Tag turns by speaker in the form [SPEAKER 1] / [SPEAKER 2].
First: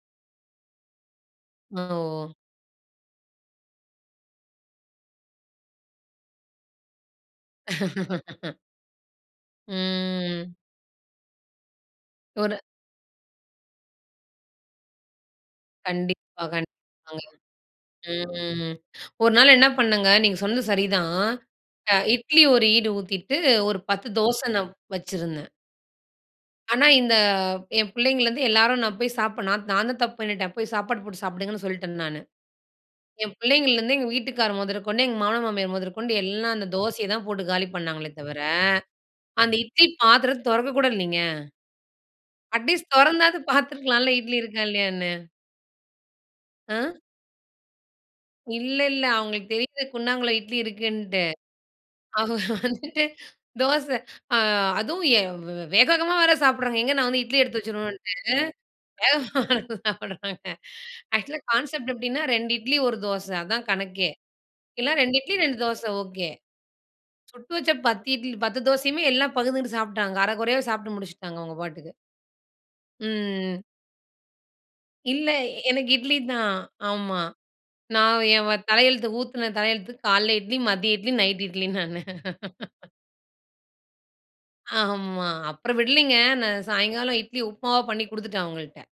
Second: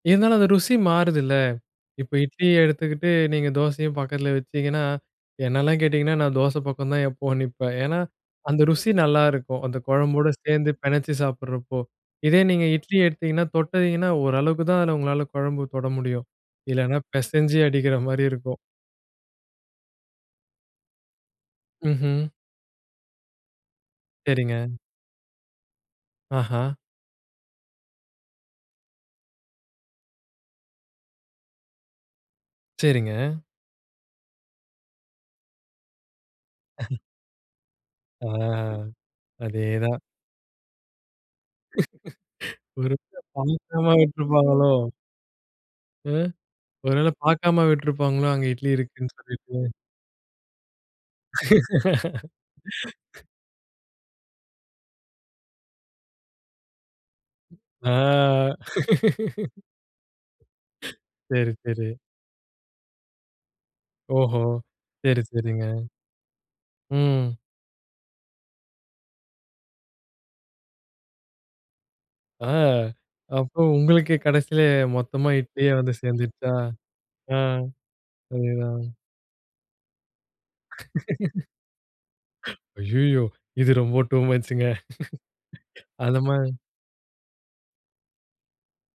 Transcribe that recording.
[SPEAKER 1] இருந்தாலும், அந்த ருசி மாறுதுல்ல.
[SPEAKER 2] அ.
[SPEAKER 1] இப்ப
[SPEAKER 2] ஓ!
[SPEAKER 1] இட்லிய எடுத்துக்கிட்டு, நீங்க தோசையும் பக்கத்துலா வச்சீங்கன்னா, என்னல்லா கேட்டீங்கன்னா, நான் தோச பக்கம் தான் எப்பவும் நிப்பேன். ஏன்னா, அந்த ருசி நல்லாருக்கும், அந்த குழம்போடு
[SPEAKER 2] ம்.
[SPEAKER 1] சேந்து பெனச்சி சாப்புட்றபோ. இதே
[SPEAKER 2] ஒரு
[SPEAKER 1] நீங்க இட்லி எடுத்தீங்கன்னா, தொட்டிங்கனா ஓரளவுக்கு தான் அதுல உங்களால கொழம்பு தொட முடியும்.
[SPEAKER 2] கண்டிப்பா.
[SPEAKER 1] இல்லனா,
[SPEAKER 2] கண்டிப்பாங்க.
[SPEAKER 1] பெசஞ்சி அடிக்கிற மாரி இருக்கும்.
[SPEAKER 2] ம். ஒரு நாள் என்ன பண்ணேங்க, நீங்க சொன்னது சரிதான். அ
[SPEAKER 1] ம்ஹ்ம்.
[SPEAKER 2] இட்லி ஒரு ஈடு ஊத்திட்டு, ஒரு 10 தோச நான்
[SPEAKER 1] சரிங்க.
[SPEAKER 2] வச்சுருந்தேன்.
[SPEAKER 1] ஆஹா.
[SPEAKER 2] ஆனா, இந்த என் பிள்ளைங்கலந்து எல்லாரும் நான் போய் சாப்புடுளா நான்தான் தப்பு பண்ணிட்டேன், போய் சாப்பாடு போட்டு சாப்டுங்கன்னு சொல்ட்டேன் நானு.
[SPEAKER 1] சரிங்க.
[SPEAKER 2] என் பிள்ளைங்கலந்து எங்க வீட்டுக்காரு மொதற்கொண்டு, எங்க மாமனார் மாமியார் மொதற்கொண்டு, எல்லாம் அந்த தோசைய தான் போட்டு காலி பண்ணாங்களே தவிர,
[SPEAKER 1] ஆ.
[SPEAKER 2] அந்த இட்லி
[SPEAKER 1] அதேதான்.
[SPEAKER 2] பாத்திரத் தொறக்கக்கூட இல்லைங்க. அட்லீஸ்ட்
[SPEAKER 1] ஒரு
[SPEAKER 2] தொறந்தாது
[SPEAKER 1] [unintelligible]
[SPEAKER 2] பாத்துருக்கலான்ல, இட்லி இருக்கா
[SPEAKER 1] விட்ருப்பாங்களோ?
[SPEAKER 2] இல்லையான்னு.
[SPEAKER 1] அ. ஒரு
[SPEAKER 2] அ?
[SPEAKER 1] வேள பாக்காம விட்டிருப்பாங்களோ, அங்க இட்லி
[SPEAKER 2] இல்ல, இல்ல.
[SPEAKER 1] இருக்குன்னு
[SPEAKER 2] அவங்களுக்கு
[SPEAKER 1] சொல்லிட்டு?
[SPEAKER 2] தெரியுது, குண்டாங்குள்ள இட்லி இருக்குன்ட்டு. அவுக வந்துட்டு தோச. ஆ அதுவும் ஏ வே வேக, வேகமா வேற சாப்புட்றாங்க, எங்க நான் வந்து இட்லி எடுத்து
[SPEAKER 1] ஆ
[SPEAKER 2] வச்சிடுவேன்ட்டு. வேகமா எடுத்து சாப்புடுறாங்க. ஆக்சுவலா
[SPEAKER 1] சரி சரி.
[SPEAKER 2] கான்சப்ட் எப்டின்னா, 2 இட்லி, 1 தோச. அதான் கணக்கே.
[SPEAKER 1] ஓஹோ!
[SPEAKER 2] இல்ல, 2
[SPEAKER 1] சரி
[SPEAKER 2] இட்லி, 2
[SPEAKER 1] சரிங்க.
[SPEAKER 2] தோச ஓக்கே.
[SPEAKER 1] ம்.
[SPEAKER 2] சுட்டு வச்ச 10 இட்லி, 10 தோசையுமே, எல்லாம் பகுந்துகிட்டு சாப்டாங்க, அர குறையாவே சாப்ட்டு முடிச்சிட்டாங்க, அவங்க பாட்டுக்கு.
[SPEAKER 1] ஆ. அப்ப
[SPEAKER 2] ம்.
[SPEAKER 1] உங்களுக்கு கடைசில மொத்தமா
[SPEAKER 2] இல்ல,
[SPEAKER 1] இட்லியே
[SPEAKER 2] எனக்கு
[SPEAKER 1] வந்து சேந்துடுச்சா?
[SPEAKER 2] இட்லிதான். ஆமா.
[SPEAKER 1] அ.
[SPEAKER 2] நான் ஏன்
[SPEAKER 1] சரி
[SPEAKER 2] வ
[SPEAKER 1] தான்.
[SPEAKER 2] தலையெழுத்து ஊத்துன தலையெழுத்துகு காலைல இட்லி, மதிய இட்லி, நைட் இட்லி, நானு.
[SPEAKER 1] அய்யயோ! இது ரொம்ப டூ மச்சுங்க.
[SPEAKER 2] ஆமா. அப்புறம் விடலீங்க.
[SPEAKER 1] அந்த மாரி
[SPEAKER 2] நான் சாயங்காலம் இட்லி உப்புமாவா பண்ணி குடுத்துட்டேன், அவங்கள்ட்ட.